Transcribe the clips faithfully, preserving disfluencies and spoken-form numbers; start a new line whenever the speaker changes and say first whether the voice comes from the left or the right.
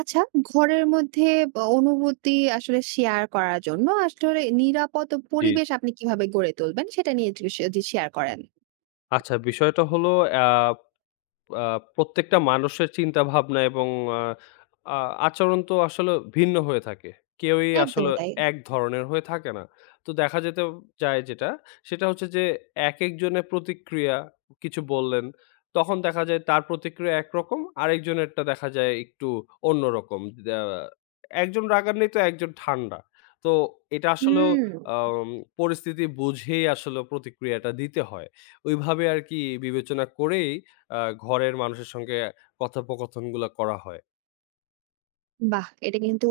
right: আচ্ছা, ঘরের মধ্যে ব অনুভূতি আসলে শেয়ার করার জন্য আসলে নিরাপদ
left: জি,
right: পরিবেশ
left: জি।
right: আপনি কিভাবে গড়ে তুলবেন? সেটা নিয়ে একটু স যদি শেয়ার করেন।
left: আচ্ছা বিষয়টা হলো আ আ প্রত্যেকটা মানুষের চিন্তাভাবনা এবং আ আ আচরণ তো আসলে ভিন্ন হয়ে থাকে। কেউই আসলে
right: একদমই তাই।
left: এক ধরনের হয়ে থাকে না। তো দেখা যেতে যায় যেটা, সেটা হচ্ছে যে একেকজনের প্রতিক্রিয়া কিছু বললেন, তখন দেখা যায় তার প্রতিক্রিয়া একরকম, আরেকজনেরটা দেখা যায় একটু অন্যরকম। আ একজন রাগান্বিত, একজন ঠান্ডা। তো এটা আসলেও
right: হুম।
left: আম পরিস্থিতি বুঝেই আসলে প্রতিক্রিয়াটা দিতে হয়। ওইভাবে আরকি বিবেচনা করেই আ ঘরের মানুষের সঙ্গে কথোপকথনগুলা করা হয়।
right: বাহ! এটা কিন্তু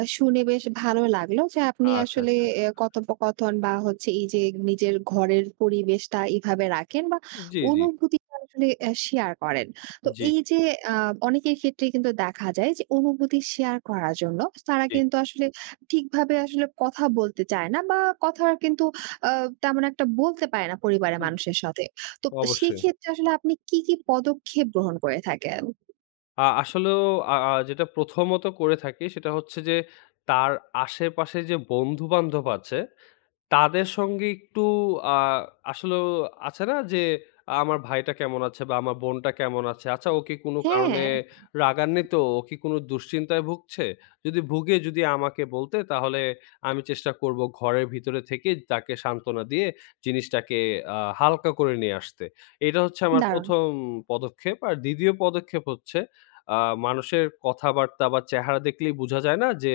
right: আ শুনে বেশ ভালো লাগলো যে আপনি
left: আচ্ছা,
right: আসলে
left: আচ্ছা।
right: এ কথোপকথন বা হচ্ছে এই যে নিজের ঘরের পরিবেশটা এভাবে রাখেন বা
left: জি, জি,
right: অনুভূতিটা আসলে অ্যা শেয়ার করেন। তো
left: জি,
right: এই যে আ অনেকের ক্ষেত্রে কিন্তু দেখা যায় যে অনুভূতি শেয়ার করার জন্য তারা
left: জি,
right: কিন্তু আসলে ঠিকভাবে আসলে কথা বলতে চায় না বা কথা কিন্তু আ তেমন একটা বলতে পারে না পরিবারের
left: জি,
right: মানুষের সাথে। তো
left: অবশ্যই।
right: সেক্ষেত্রে আসলে আপনি কি, কি পদক্ষেপ গ্রহণ করে থাকেন?
left: আ আসলেও আ আ যেটা প্রথমত করে থাকি সেটা হচ্ছে যে, তার আশেপাশে যে বন্ধু-বান্ধব আছে তাদের সঙ্গে একটু আ আসলেও আছে না যে, আমার ভাইটা কেমন আছে বা আমার বোনটা কেমন আছে? আচ্ছা ও কি কোনো
right: হ্যাঁ,
left: কারণে রাগান্বিত? ও কি কোনো দুশ্চিন্তায় ভুগছে? যদি ভুগে যদি আমাকে বলতে তাহলে আমি চেষ্টা করব ঘরের ভিতরে থেকে তাকে সান্ত্বনা দিয়ে জিনিসটাকে আ হালকা করে নিয়ে আসতে। এটা হচ্ছে আমার
right: দারুণ।
left: প্রথম পদক্ষেপ। আর দ্বিতীয় পদক্ষেপ হচ্ছে আ মানুষের কথাবার্তা বা চেহারা দেখলেই বোঝা যায় না যে,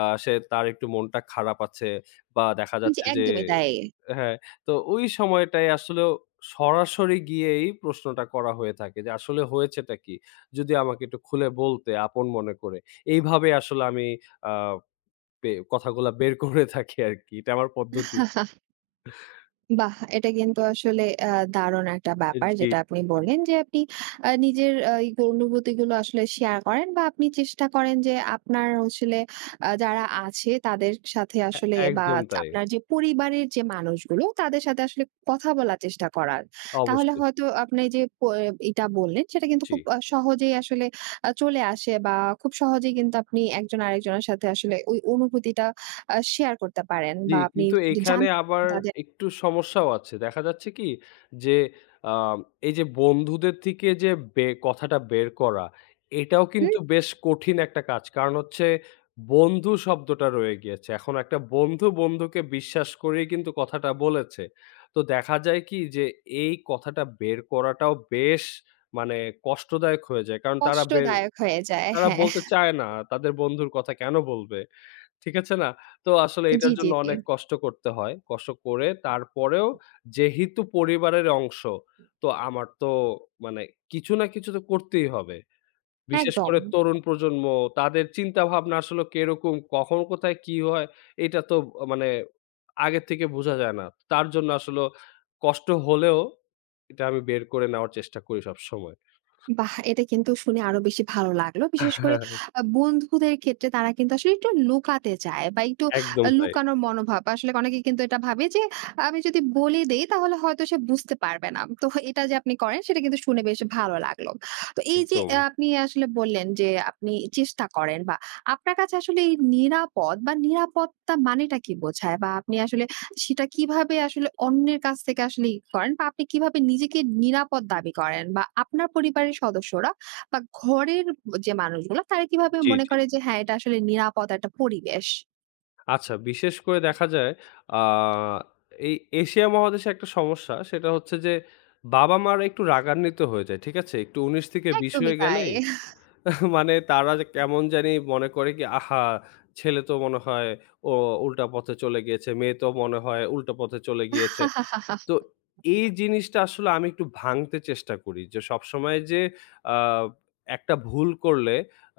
left: আ সে তার একটু মনটা খারাপ আছে বা দেখা
right: জি,
left: যাচ্ছে যে
right: একদমই তাই।
left: হ্যাঁ, তো ওই সময়টায় আসলেও সরাসরি গিয়েই প্রশ্নটা করা হয়ে থাকে যে, "আসলে হয়েছেটা কি? যদি আমাকে একটু খুলে বলতে আপন মনে করে।" এইভাবে আসলে আমি আ বে কথাগুলা বের করে থাকি আরকি। এটা আমার পদ্ধতি।
right: বাহ! এটা কিন্তু আসলে আ দারুণ একটা ব্যাপার
left: জি,
right: যেটা আপনি
left: জি।
right: বললেন যে আপনি আ নিজের আ এই অনুভূতিগুলো আসলে শেয়ার করেন বা আপনি চেষ্টা করেন যে আপনার আসলে আ যারা আছে তাদের সাথে
left: এ
right: আসলে বা
left: একদম তাই।
right: আপনার যে পরিবারের যে মানুষগুলো তাদের সাথে আসলে কথা বলার চেষ্টা করার। তাহলে
left: অবশ্যই।
right: হয়তো আপনি যে প এটা বললেন সেটা কিন্তু
left: জি।
right: খুব আ সহজেই আসলে আ চলে আসে বা খুব সহজেই কিন্তু আপনি একজন আরেকজনের সাথে আসলে ওই অনুভূতিটা আ শেয়ার করতে পারেন
left: জি,
right: বা আপনি
left: কিন্তু
right: কিন্তু
left: এখানে
right: জানতে
left: আবার
right: পারেন তাদের।
left: একটু সমস্যাও আছে। দেখা যাচ্ছে কি যে, আম এই যে বন্ধুদের থেকে যে বে কথাটা বের করা, এটাও
right: হুম।
left: কিন্তু বেশ কঠিন একটা কাজ। কারণ হচ্ছে বন্ধু শব্দটা রয়ে গিয়েছে। এখন একটা বন্ধু, বন্ধুকে বিশ্বাস করেই কিন্তু কথাটা বলেছে। তো দেখা যায় কি যে, এই কথাটা বের করাটাও বেশ মানে কষ্টদায়ক হয়ে যায়। কারণ তারা বের
right: কষ্টদায়ক হয়ে যায়।
left: তারা
right: হ্যাঁ,
left: বলতে চায় না। তাদের বন্ধুর কথা কেন বলবে? ঠিক আছে না? তো আসলে
right: জি,
left: এটার
right: জি,
left: জন্য
right: জি।
left: অনেক কষ্ট করতে হয়। কষ্ট করে তারপরেও যেহেতু পরিবারের অংশ, তো আমার তো মানে কিছু না কিছু তো করতেই হবে। বিশেষ
right: একদম।
left: করে তরুণ প্রজন্ম, তাদের চিন্তাভাবনা আসলে কিরকম, কখন কোথায় কি হয়, এটা তো আ মানে আগের থেকে বোঝা যায় না। তার জন্য আসলে কষ্ট হলেও এটা আমি বের করে নেওয়ার চেষ্টা করি সবসময়।
right: বাহ! এটা কিন্তু শুনে আরো বেশি ভালো লাগলো। বিশেষ করে আ বন্ধুদের ক্ষেত্রে তারা কিন্তু আসলে একটু লুকাতে চায় বা একটু
left: একদম
right: আ
left: তাই,
right: লুকানোর মনোভাব। আসলে অনেকে কিন্তু এটা ভাবে যে আমি যদি বলে দেই তাহলে হয়তো সে বুঝতে পারবে না। তো এটা যে আপনি করেন সেটা কিন্তু শুনে বেশ ভালো লাগলো। তো এই যে
left: একদম।
right: আ আপনি আসলে বললেন যে আপনি চেষ্টা করেন বা আপনার কাছে আসলে এই নিরাপদ বা নিরাপত্তা মানেটা কি বোঝায়? বা আপনি আসলে সেটা কিভাবে আসলে অন্যের কাছ থেকে আসলে ই করেন বা আপনি কিভাবে নিজেকে নিরাপদ দাবি করেন? বা আপনার পরিবারের সদস্যরা বা ঘরের যে মানুষগুলা তারা কিভাবে
left: জি,
right: মনে
left: জি।
right: করে যে হ্যাঁ, এটা আসলে নিরাপদ একটা পরিবেশ?
left: আচ্ছা, বিশেষ করে দেখা যায় আ এই এশিয়া মহাদেশে একটা সমস্যা সেটা হচ্ছে যে বাবা-মারা একটু রাগান্বিত হয়ে যায়। ঠিক আছে? একটু ঊনিশ থেকে বিশ
right: একদমই
left: হয়ে
right: তাই।
left: গেলেই মানে তারা যে কেমন জানি মনে করে কি আহা! ছেলে তো মনে হয় ও উল্টা পথে চলে গিয়েছে। মেয়ে তো মনে হয় উল্টা পথে চলে গিয়েছে। তো এই জিনিসটা আসলে আমি একটু ভাঙতে চেষ্টা করি যে সবসময় যে আ একটা ভুল করলে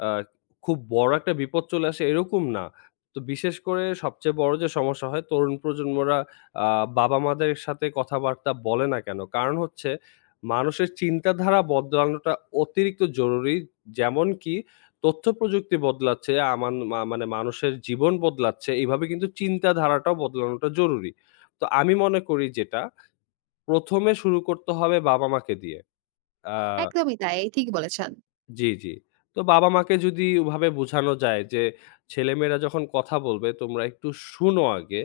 left: আ খুব বড় একটা বিপদ চলে আসে এরকম না। তো বিশেষ করে সবচেয়ে বড় যে সমস্যা হয় তরুণ প্রজন্মরা আ বাবা-মাদের সাথে কথাবার্তা বলে না কেন? কারণ হচ্ছে মানুষের চিন্তাধারা বদলানোটা অতিরিক্ত জরুরি। যেমন কি তথ্যপ্রযুক্তি বদলাচ্ছে, আমান মা মানে মানুষের জীবন বদলাচ্ছে, এভাবে কিন্তু চিন্তাধারাটাও বদলানোটা জরুরি। তো আমি মনে করি যেটা প্রথমে শুরু করতে হবে বাবা-মাকে দিয়ে। আ
right: একদমই তাই। ঠিক বলেছেন।
left: জি, জি। তো বাবা-মাকে যদি ওভাবে বোঝানো যায় যে, "ছেলেমেয়েরা যখন কথা বলবে তোমরা একটু শুনো আগে।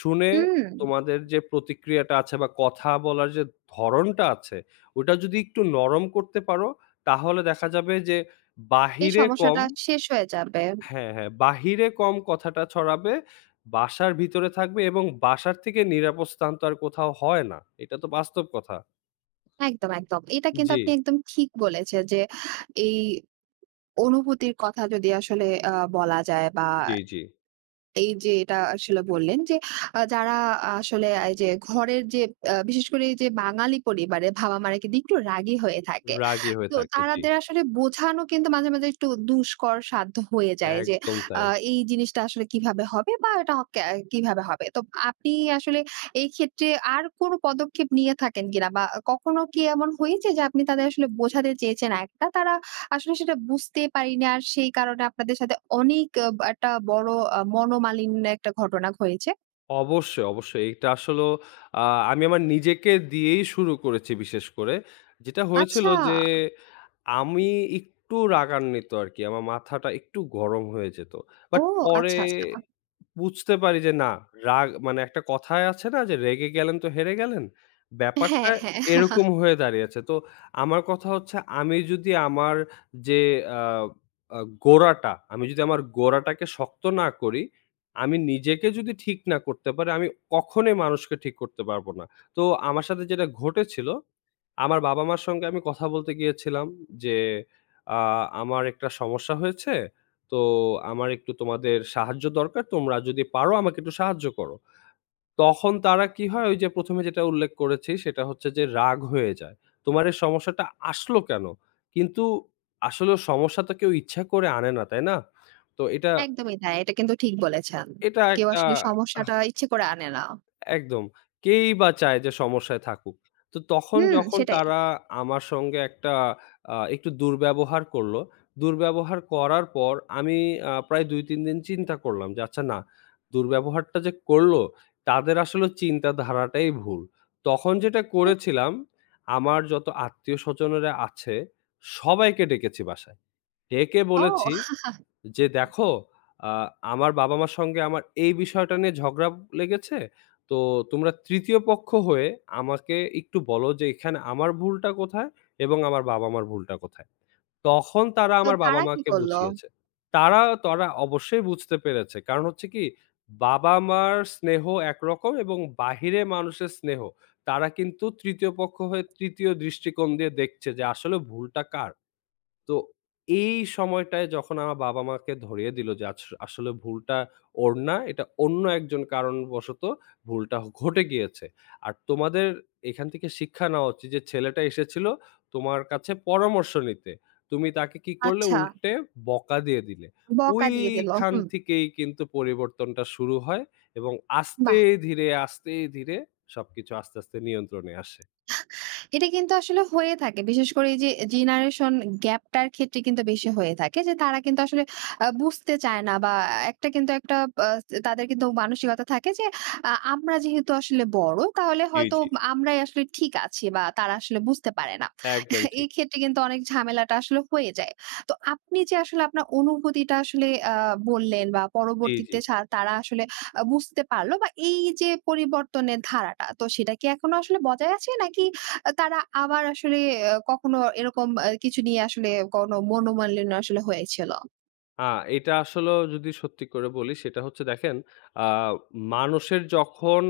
left: শুনে
right: হুম,
left: তোমাদের যে প্রতিক্রিয়াটা আছে বা কথা বলার যে ধরনটা আছে, ওটা যদি একটু নরম করতে পারো তাহলে দেখা যাবে যে
right: এই
left: বাহিরে কম"
right: সমস্যাটা শেষ হয়ে যাবে।
left: হ্যাঁ, হ্যাঁ, "বাহিরে কম কথাটা ছড়াবে, বাসার ভিতরে থাকবে এবং বাসার থেকে নিরাপদ স্থান তো আর কোথাও হয় না।" এটা তো বাস্তব কথা।
right: একদম, একদম। এটা কিন্তু
left: জি,
right: আপনি একদম ঠিক বলেছেন যে এই অনুভূতির কথা যদি আসলে আ বলা যায় বা
left: জি, জি।
right: এই যে এটা আসলে বললেন যে আ যারা আসলে এই যে ঘরের যে আ বিশেষ করে এই যে বাঙালি পরিবারে বাবা-মারা কিন্তু একটু রাগী হয়ে থাকে।
left: রাগী হয়ে
right: তো
left: থাকে। জি,
right: তারাদের আসলে বোঝানো কিন্তু মাঝে, মাঝে একটু দুষ্কর সাধ্য হয়ে যায় যে
left: একদম
right: আ
left: তাই।
right: এই জিনিসটা আসলে কিভাবে হবে বা এটা কে কিভাবে হবে। তো আপনি আসলে এই ক্ষেত্রে আর কোনো পদক্ষেপ নিয়ে থাকেন কিনা বা কখনো কি এমন হয়েছে যে আপনি তাদের আসলে বোঝাতে চেয়েছেন একটা তারা আসলে সেটা বুঝতে পারিনি? আর সেই কারণে আপনাদের সাথে অনেক আ একটা বড় আ মনোমালিন্য একটা ঘটনা হয়েছে।
left: অবশ্যই, অবশ্যই। এটা আসলেও আ আমি আমার নিজেকে দিয়েই শুরু করেছি বিশেষ করে। যেটা হয়েছিল
right: আচ্ছা।
left: যে, আমি একটু রাগান্বিত আরকি। আমার মাথাটা একটু গরম হয়ে যেত। বাট
right: ও,
left: পরে
right: আচ্ছা, আচ্ছা।
left: বুঝতে পারি যে না, রাগ মানে একটা কথায় আছে না যে, "রেগে গেলেন তো হেরে গেলেন?" ব্যাপারটা
right: হ্যাঁ, হ্যাঁ।
left: এরকম হয়ে দাঁড়িয়েছে। তো আমার কথা হচ্ছে আমি যদি আমার যে আ আ গোড়াটা, আমি যদি আমার গোড়াটাকে শক্ত না করি আমি নিজেকে যদি ঠিক না করতে পারি, আমি কখনোই মানুষকে ঠিক করতে পারবো না। তো আমার সাথে যেটা ঘটেছিল, আমার বাবা-মার সঙ্গে আমি কথা বলতে গিয়েছিলাম যে, আ "আমার একটা সমস্যা হয়েছে। তো আমার একটু তোমাদের সাহায্য দরকার। তোমরা যদি পারো আমাকে একটু সাহায্য করো।" তখন তারা কি হয়? ওই যে প্রথম এ যেটা উল্লেখ করেছি সেটা হচ্ছে যে রাগ হয়ে যায়। "তোমার এই সমস্যাটা আসলো কেন?" কিন্তু আসলে সমস্যা তো কেউ ইচ্ছা করে আনে না, তাই না? তো এটা,
right: একদমই তাই। এটা কিন্তু ঠিক বলেছেন।
left: এটা
right: কেউ
left: একটা
right: আসলে সমস্যাটা ইচ্ছে করে আনে না।
left: একদম। কেই বা চায় যে সমস্যায় থাকুক। তো তখন
right: হুম,
left: যখন
right: সেটাই।
left: তারা আমার সঙ্গে একটা আ একটু দুর্ব্যবহার করল। দুর্ব্যবহার করার পর আমি আ প্রায় দুই তিন দিন চিন্তা করলাম যে আচ্ছা না, দুর্ব্যবহারটা যে করল তাদের আসলে চিন্তাধারাটাই ভুল। তখন যেটা
right: হুম,
left: করেছিলাম আমার যত আত্মীয় স্বজনেরা আছে সবাইকে ডেকেছি বাসায়। ডেকে
right: ও,
left: বলেছি যে দেখো আ আমার বাবা-মার সঙ্গে আমার এই বিষয়টা নিয়ে ঝগড়া লেগেছে। তো তোমরা তৃতীয় পক্ষ হয়ে আমাকে একটু বলো যে এখানে আমার ভুলটা কোথায় এবং আমার বাবা-মার ভুলটা কোথায়? তখন তারা
right: তো
left: আমার
right: তারা কি
left: বাবা-মাকে
right: করল?
left: বুঝিয়েছে। তারা তারা অবশ্যই বুঝতে পেরেছে। কারণ হচ্ছে কি বাবা-মার স্নেহ একরকম এবং বাহিরে মানুষের স্নেহ। তারা কিন্তু তৃতীয় পক্ষ হয়ে তৃতীয় দৃষ্টিকোণ দিয়ে দেখছে যে আসলে ভুলটা কার? তো এই সময়টায় যখন আমার বাবা-মাকে ধরিয়ে দিল যে আছ আসলে ভুলটা ওর না, এটা অন্য একজন কারণবশত ভুলটা ঘটে গিয়েছে। আর তোমাদের এখান থেকে শিক্ষা নেওয়া উচিত যে ছেলেটা এসেছিল তোমার কাছে পরামর্শ নিতে। তুমি তাকে কি করলে
right: আচ্ছা,
left: উল্টে বকা দিয়ে দিলে।
right: বকা দিয়ে দিল।
left: ওইখান
right: হুম,
left: থেকেই কিন্তু পরিবর্তনটা শুরু হয় এবং আস্তে
right: বাহ!
left: ধীরে, আস্তে ধীরে সবকিছু আস্তে, আস্তে নিয়ন্ত্রণে আসে।
right: এটা কিন্তু আসলে হয়ে থাকে। বিশেষ করে এই যে জেনারেশন গ্যাপটার ক্ষেত্রে কিন্তু বেশি হয়ে থাকে যে তারা কিন্তু আসলে আ বুঝতে চায় না বা একটা কিন্তু একটা আ তাদের কিন্তু মানসিকতা থাকে যে আ আমরা যেহেতু আসলে বড় তাহলে
left: জি,
right: হয়তো
left: জি।
right: আমরাই আসলে ঠিক আছি বা তারা আসলে বুঝতে পারে না।
left: একদম ঠিক।
right: এই ক্ষেত্রে কিন্তু অনেক ঝামেলাটা আসলে হয়ে যায়। তো আপনি যে আসলে আপনার অনুভূতিটা আসলে আ বললেন বা
left: জি, জি।
right: পরবর্তীতে সা তারা আসলে আ বুঝতে পারলো বা এই যে পরিবর্তনের ধারাটা তো সেটা কি এখনো আসলে বজায় আছে নাকি আ তারা আবার আসলে আ কখনো এরকম আ কিছু নিয়ে আসলে কোনো মনোমালিন্য আসলে হয়েছিল?
left: আ এটা আসলেও যদি সত্যি করে বলি সেটা হচ্ছে দেখেন, আ মানুষের যখন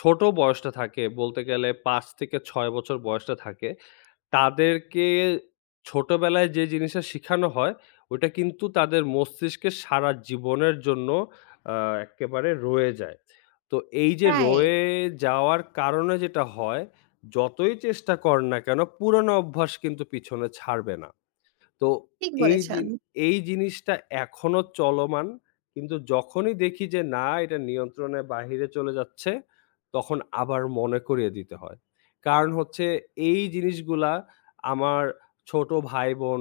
left: ছোট বয়সটা থাকে বলতে গেলে পাঁচ থেকে ছয় বছর বয়সটা থাকে, তাদেরকে ছোটবেলায় যে জিনিসটা শিখানো হয় ওটা কিন্তু তাদের মস্তিষ্কে সারা জীবনের জন্য আ একেবারে রয়ে যায়। তো এই যে
right: রাইট,
left: রয়ে যাওয়ার কারণে যেটা হয় যতই চেষ্টা কর না কেন পুরনো অভ্যাস কিন্তু পিছনে ছাড়বে না। তো
right: ঠিক
left: এই জি
right: বলেছেন।
left: এই জিনিসটা এখনো চলমান। কিন্তু যখনই দেখি যে না এটা নিয়ন্ত্রণের বাহিরে চলে যাচ্ছে, তখন আবার মনে করিয়ে দিতে হয়। কারণ হচ্ছে এই জিনিসগুলা আমার ছোট ভাই-বোন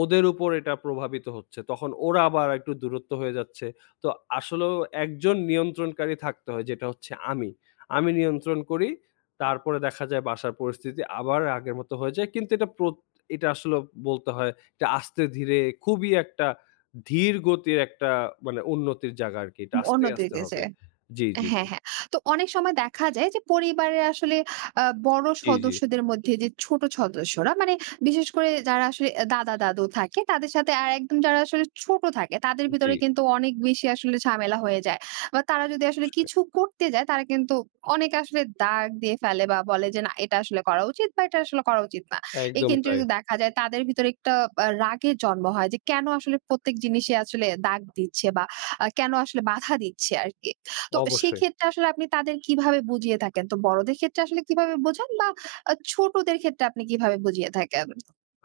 left: ওদের উপর এটা প্রভাবিত হচ্ছে। তখন ওরা আবার একটু দূরত্ব হয়ে যাচ্ছে। তো আসলেও একজন নিয়ন্ত্রণকারী থাকতে হয় যেটা হচ্ছে আমি। আমি নিয়ন্ত্রণ করি। তারপরে দেখা যায় বাসার পরিস্থিতি আবার আগের মতো হয়ে যায়। কিন্তু এটা প্রত এটা আসলে বলতে হয় এটা আস্তে ধীরে খুবই একটা ধীর গতির একটা মানে উন্নতির জায়গা আরকি। এটা আস্তে,
right: অন্যদের
left: আস্তে হবে।
right: দেশে।
left: জি, জি,
right: হ্যাঁ,
left: জি।
right: হ্যাঁ। তো অনেক সময় দেখা যায় যে পরিবারের আসলে আ বড়
left: জি, জি।
right: সদস্যদের মধ্যে যে ছোট সদস্যরা মানে বিশেষ করে যারা আসলে দাদা-দাদু থাকে তাদের সাথে আর একদম যারা আসলে ছোট থাকে তাদের
left: জি,
right: ভিতরে কিন্তু অনেক বেশি আসলে ঝামেলা হয়ে যায়। বা তারা যদি আসলে
left: অবশ্যই।
right: কিছু করতে যায় তারা কিন্তু অনেক আসলে দাগ দিয়ে ফেলে বা বলে যে না, এটা আসলে করা উচিত বা এটা আসলে করা উচিত না। এক্ষেত্রে
left: একদম তাই।
right: কিন্তু দেখা যায় তাদের ভিতরে একটা আ রাগের জন্ম হয় যে কেন আসলে প্রত্যেক জিনিসে আসলে দাগ দিচ্ছে বা আ কেন আসলে বাধা দিচ্ছে আরকি। তো
left: অবশ্যই।
right: সেক্ষেত্রে আসলে আপনি তাদের কিভাবে বুঝিয়ে থাকেন? তো বড়দের ক্ষেত্রে আসলে কিভাবে বোঝান বা আ ছোটদের ক্ষেত্রে আপনি কিভাবে বুঝিয়ে থাকেন?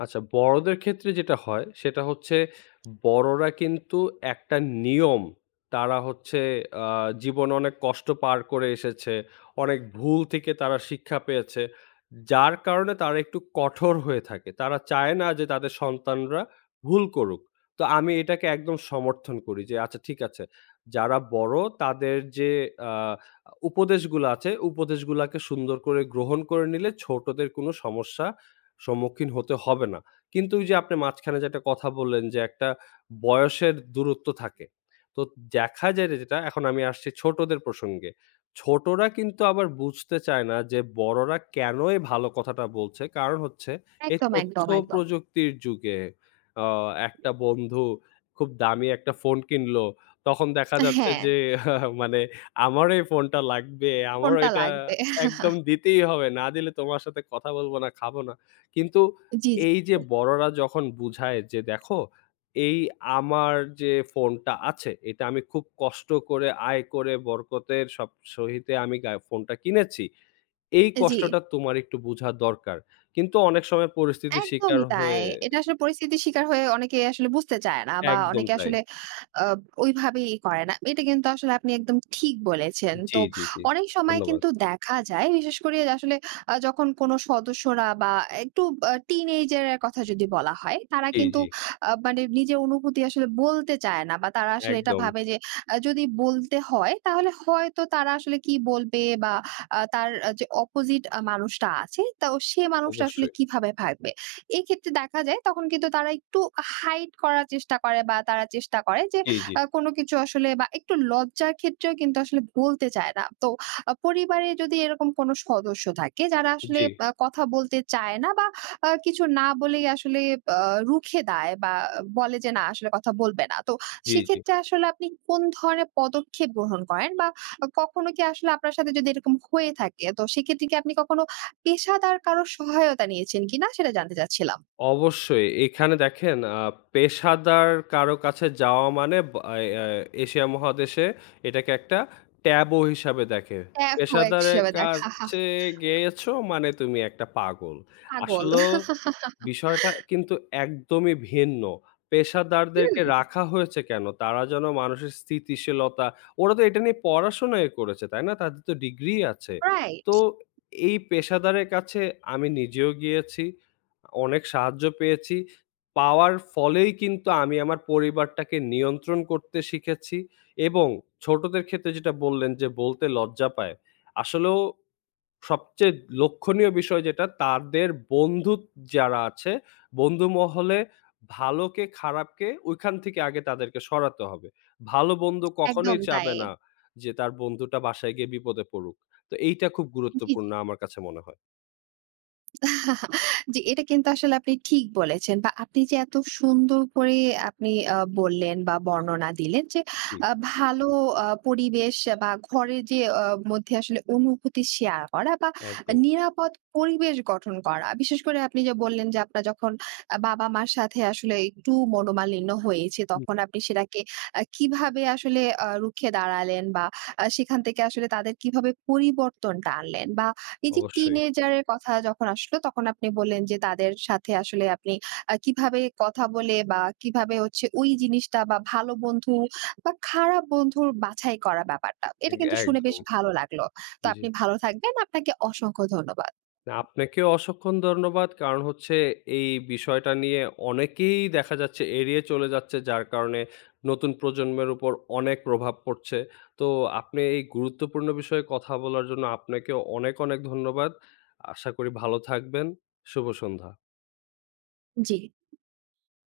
left: আচ্ছা, বড়দের ক্ষেত্রে যেটা হয় সেটা হচ্ছে বড়রা কিন্তু একটা নিয়ম তারা হচ্ছে আ জীবনে অনেক কষ্ট পার করে এসেছে। অনেক ভুল থেকে তারা শিক্ষা পেয়েছে। যার কারণে তারা একটু কঠোর হয়ে থাকে। তারা চায় না যে তাদের সন্তানরা ভুল করুক। তো আমি এটাকে একদম সমর্থন করি যে আচ্ছা ঠিক আছে। যারা বড় তাদের যে আ উপদেশগুলা আছে উপদেশগুলাকে সুন্দর করে গ্রহণ করে নিলে ছোটদের কোনো সমস্যা সম্মুখীন হতে হবে না। কিন্তু ওই যে আপনি মাঝখানে যে একটা কথা বললেন যে একটা বয়সের দূরত্ব থাকে। তো দেখা যায় যে যেটা এখন আমি আসছি ছোটদের প্রসঙ্গে। ছোটরা কিন্তু আবার বুঝতে চায় না যে বড়রা কেন এই ভালো কথাটা বলছে। কারণ হচ্ছে এই
right: একদম,
left: তথ্য
right: একদম, একদম।
left: প্রযুক্তির যুগে আ একটা বন্ধু খুব দামি একটা ফোন কিনলো। তখন দেখা যাচ্ছে
right: হ্যাঁ,
left: যে মানে আমার এই ফোনটা লাগবে। আমারও
right: কোনটা
left: এটা
right: লাগবে?
left: একদম দিতেই হবে। না দিলে তোমার সাথে কথা বলব না, খাবো না। কিন্তু
right: জি, জি,
left: এই যে
right: জি।
left: বড়রা যখন বুঝায় যে, "দেখো, এই আমার যে ফোনটা আছে, এটা আমি খুব কষ্ট করে আয় করে বরকতের সব সহিতে আমি গা ফোনটা কিনেছি। এই
right: জি।
left: কষ্টটা তোমার একটু বুঝা দরকার।" কিন্তু অনেক সময় পরিস্থিতির শিকার
right: একদমই তাই।
left: হয়ে
right: এটা আসলে পরিস্থিতির শিকার হয়ে অনেকে আসলে বুঝতে চায় না বা
left: একদম
right: অনেকে
left: তাই।
right: আসলে আ ওইভাবেই করে না। এটা কিন্তু আসলে আপনি একদম ঠিক বলেছেন।
left: জি,
right: তো
left: জি, জি।
right: অনেক সময়
left: ধন্যবাদ।
right: কিন্তু দেখা যায় বিশেষ করে আসলে আ যখন কোনো সদস্যরা বা একটু আ টিনেজের কথা যদি বলা হয়, তারা
left: জি,
right: কিন্তু
left: জি।
right: আ মানে নিজের অনুভূতি আসলে বলতে চায় না বা তারা আসলে এটা
left: একদম।
right: ভাবে যে আ যদি বলতে হয় তাহলে হয়তো তারা আসলে কি বলবে বা আ তার আহ, যে অপোজিট আ মানুষটা আছে তা সে মানুষটা আসলে
left: অবশ্যই।
right: কিভাবে ভাববে? এক্ষেত্রে দেখা যায় তখন কিন্তু তারা একটু হাইড করার চেষ্টা করে বা তারা চেষ্টা করে যে
left: জি, জি।
right: আ কোনো কিছু আসলে বা একটু লজ্জার ক্ষেত্রেও কিন্তু আসলে বলতে চায় না। তো আ পরিবারে যদি এরকম কোনো সদস্য থাকে যারা আসলে
left: জি,
right: আ কথা বলতে চায় না বা আ কিছু না বলেই আসলে আ রুখে দেয় বা বলে যে না, আসলে কথা বলবে না। তো
left: জি, জি।
right: সেক্ষেত্রে আসলে আপনি কোন ধরনের পদক্ষেপ গ্রহণ করেন বা কখনো কি আসলে আপনার সাথে যদি এরকম হয়ে থাকে তো সেক্ষেত্রে কি আপনি কখনো পেশাদার কারো সহায়তা নিয়েছেন কিনা, সেটা জানতে চাচ্ছিলাম।
left: অবশ্যই। এখানে দেখেন আ পেশাদার কারো কাছে যাওয়া মানে বা এ আ এশিয়া মহাদেশে এটাকে একটা ট্যাবু হিসাবে দেখে।
right: এফও
left: পেশাদারের
right: হিসেবে দেখা।
left: কাছে গেয়েছো মানে তুমি একটা পাগল।
right: পাগল।
left: আসলেও বিষয়টা কিন্তু একদমই ভিন্ন। পেশাদারদেরকে
right: হুম,
left: রাখা হয়েছে কেন? তারা যেন মানুষের স্থিতিশীলতা ওরা তো এটা নিয়ে পড়াশোনাই করেছে, তাই না? তাদের তো ডিগ্রি আছে।
right: রাইট।
left: তো এই পেশাদারের কাছে আমি নিজেও গিয়েছি, অনেক সাহায্য পেয়েছি। পাওয়ার ফলেই কিন্তু আমি আমার পরিবারটাকে নিয়ন্ত্রণ করতে শিখেছি এবং ছোটদের ক্ষেত্রে যেটা বললেন যে বলতে লজ্জা পায়। আসলেও সবচেয়ে লক্ষণীয় বিষয় যেটা তাদের বন্ধু যারা আছে, বন্ধু মহলে ভালোকে খারাপকে ঐখান থেকে আগে তাদেরকে সরাতে হবে। ভালো বন্ধু
right: একদম
left: কখনোই
right: তাই।
left: চাবে না যে তার বন্ধুটা বাসায় গিয়ে বিপদে পড়ুক। তো এইটা খুব
right: জি,
left: গুরুত্বপূর্ণ
right: জি।
left: আমার কাছে মনে হয়।
right: জি, এটা কিন্তু আসলে আপনি ঠিক বলেছেন বা আপনি যে এত সুন্দর করে আপনি আ বললেন বা বর্ণনা দিলেন যে
left: জি,
right: আ ভালো আ পরিবেশ বা ঘরের যে আ মধ্যে আসলে অনুভূতি শেয়ার করা বা
left: একদম।
right: নিরাপদ পরিবেশ গঠন করা। বিশেষ করে আপনি যে বললেন যে আপনার যখন আ বাবা-মার সাথে আসলে একটু মনোমালিন্য হয়েছে
left: হুম।
right: তখন আপনি সেটাকে আ কিভাবে আসলে আ রুখে দাঁড়ালেন বা আ সেখান থেকে আসলে তাদের কিভাবে পরিবর্তনটা আনলেন বা এই যে
left: অবশ্যই।
right: টিনেজার এর কথা যখন আসলো তখন আপনি বললেন যে তাদের সাথে আসলে আপনি আ কিভাবে কথা বলে বা কিভাবে হচ্ছে ওই জিনিসটা বা ভালো বন্ধু বা খারাপ বন্ধুর বাছাই করা ব্যাপারটা।
left: এ
right: এটা কিন্তু শুনে বেশ
left: একদম।
right: ভালো লাগলো। তো
left: জি।
right: আপনি ভালো থাকবেন। আপনাকে অসংখ্য ধন্যবাদ।
left: না, আপনাকেও অসংখ্য ধন্যবাদ। কারণ হচ্ছে এই বিষয়টা নিয়ে অনেকেই দেখা যাচ্ছে এড়িয়ে চলে যাচ্ছে, যার কারণে নতুন প্রজন্মের উপর অনেক প্রভাব পড়ছে। তো আপনি এই গুরুত্বপূর্ণ বিষয়ে কথা বলার জন্য আপনাকেও অনেক, অনেক ধন্যবাদ। আশা করি ভালো থাকবেন। শুভ সন্ধ্যা।
right: জি।